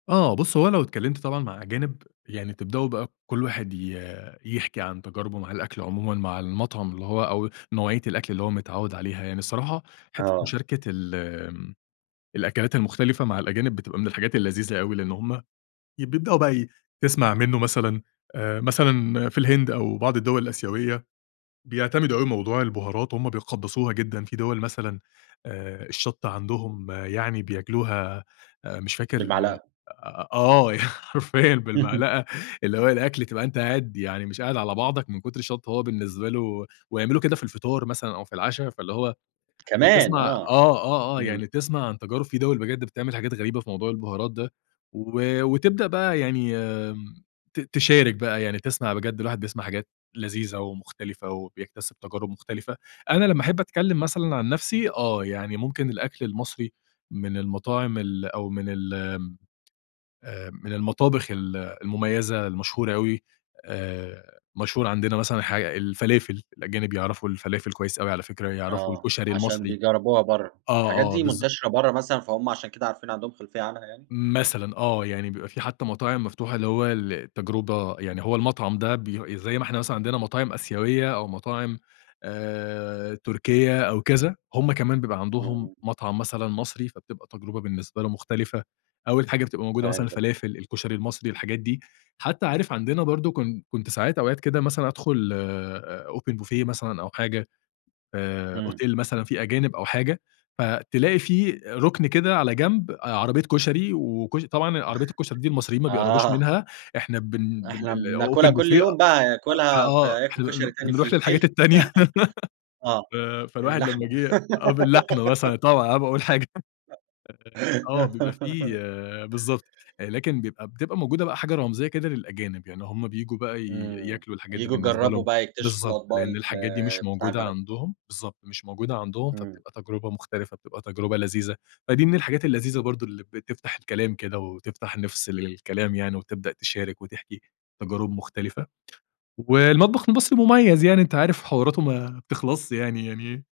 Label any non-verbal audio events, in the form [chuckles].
آه بُص هو لو اتكلمْت طبعًا مع أجانب يعني تبدأوا بقى كل واحد ي يحْكِي عن تجاربه مع الأكل عمومًا مع المطعم اللي هو أو نوعية الأكل اللي هو متعوّد عليها. يعني الصراحة حتة آه. مشاركة ال آمم الأكلات المختلفة مع الأجانب بتبقى من الحاجات اللذيذة أوي لإن هم ي بيبدأوا بقى تسْمَع منه مثلًا آآ، مثلًا في الهند أو بعض الدول الآسيوية بيعتمدوا أوي موضوع البهارات، هم بيقدسوها جدًا. في دِوَل مثلًا آآ، الشطة عندهم يعني بياكلوها آآ مش فاكر بالمعلَقة. آه، ي حرفيًا أهم. بالمعلقة، اللي هو الأكل تبقى أنت قاعد يعني مش قاعد على بعضك من كُتر الشطة وهو بالنسبة له ويعملوا كده في الفطار مثلًا أو في العشا، فاللي هو كمان بتسْمَع آه، آه، آه، آه، إمم. يعني تسْمَع عن تجارب في دِوَل بجد بتعمل حاجات غريبة في موضوع البهارات ده و وتبدأ بقى يعني آمم، ت تِشارِك بقى يعني تسْمَع بجد، الواحد بيسْمَع حاجات لذيذة ومختلفة وبيكتسب تجارب مختلفة. أنا لمّا أحب أتكلم مثلًا عن نفسي آه، يعني ممكن الأكل المصري من المطاعم ال أو من ال [clicks tongue] آآ، من المطابخ ال المميزة المشهورة أوي آآ، مشهور عندنا مثلًا حاج الفلافل، الأجانب بيعرَفوا الفلافل كويس أوي على فكرة، يعرَفوا آه، الكشري عشان المصري. بيجربوها برّا. آه، الحاجات آه، دي بالض منتشرة برّا مثلًا فهم عشان كده عارفينها، عندهم خلفية عنها يعني؟ مثلًا آه، يعني بيبقى في حتى مطاعم مفتوحة اللي هو للتجربة يعني هو المطعم ده بي زي ما إحنا مثلًا عندنا مطاعم آسيوية أو مطاعم آآ، تركية أو كذا، هم كمان بيبقى عندهم إمم. مطعم مثلًا مصري، فبتبقى تجربة بالنسبة له مختلفة. أول حاجة بتبقى موجودة مثلًا فهمتك. الفلافل، الكشري المصري، الحاجات دي. حتى عارف عندنا برضه كن كنت ساعات أوقات كده مثلًا أدْخُل آآ، أوبن بوفيه مثلًا أو حاجة، آآ، إمم. أوتيل مثلًا في أجانب أو حاجة، فتلاقي في رُكن كده على جنب عربيّة كشري وكشر طبعًا عربية الكشري دي [chuckles] المصريين ما بيقربوش آه. منها، إحنا بن بال إحنا بناكلها الأوبن كُلّ بوفيه يوم بقى هياكُلها في فآه، هياكُلوا إحنا كشري بن تاني في بنرُوح للحاجات الأوتيل [chuckles] التانية. [laughs] آه، ف فالواحد لمّا اللحمة. جه آه، باللحمة مثلًا طبعًا قبل ما اقول حاجة آه، بيبقى في [giggles] بالضبط، لكن بيبقى بتبقى موجودة بقى حاجة رمزية كده للأجانب، يعني هم بييجوا بقى ي إمم، ياكلوا الحاجات دي ييجوا بالنسبة يجربوا لهم بقى يكتشفوا بالضبط، الأطباق لإن ال الحاجات دي مش بتاع موجودة البلد. عندهم، بالضبط، مش موجودة عندهم، إمم. فبتبقى تجربة مختلفة، بتبقى تجربة لذيذة. فدي من الحاجات اللذيذة برضه اللي بتفْتَح الكلام كده وتفْتَح نِفس للكلام يعني وتبدأ تشارِك وتحْكِي تجارب مختلفة. والمطبخ المصري مميز يعني أنت عارف حواراته ما بتخلصش يعني يعني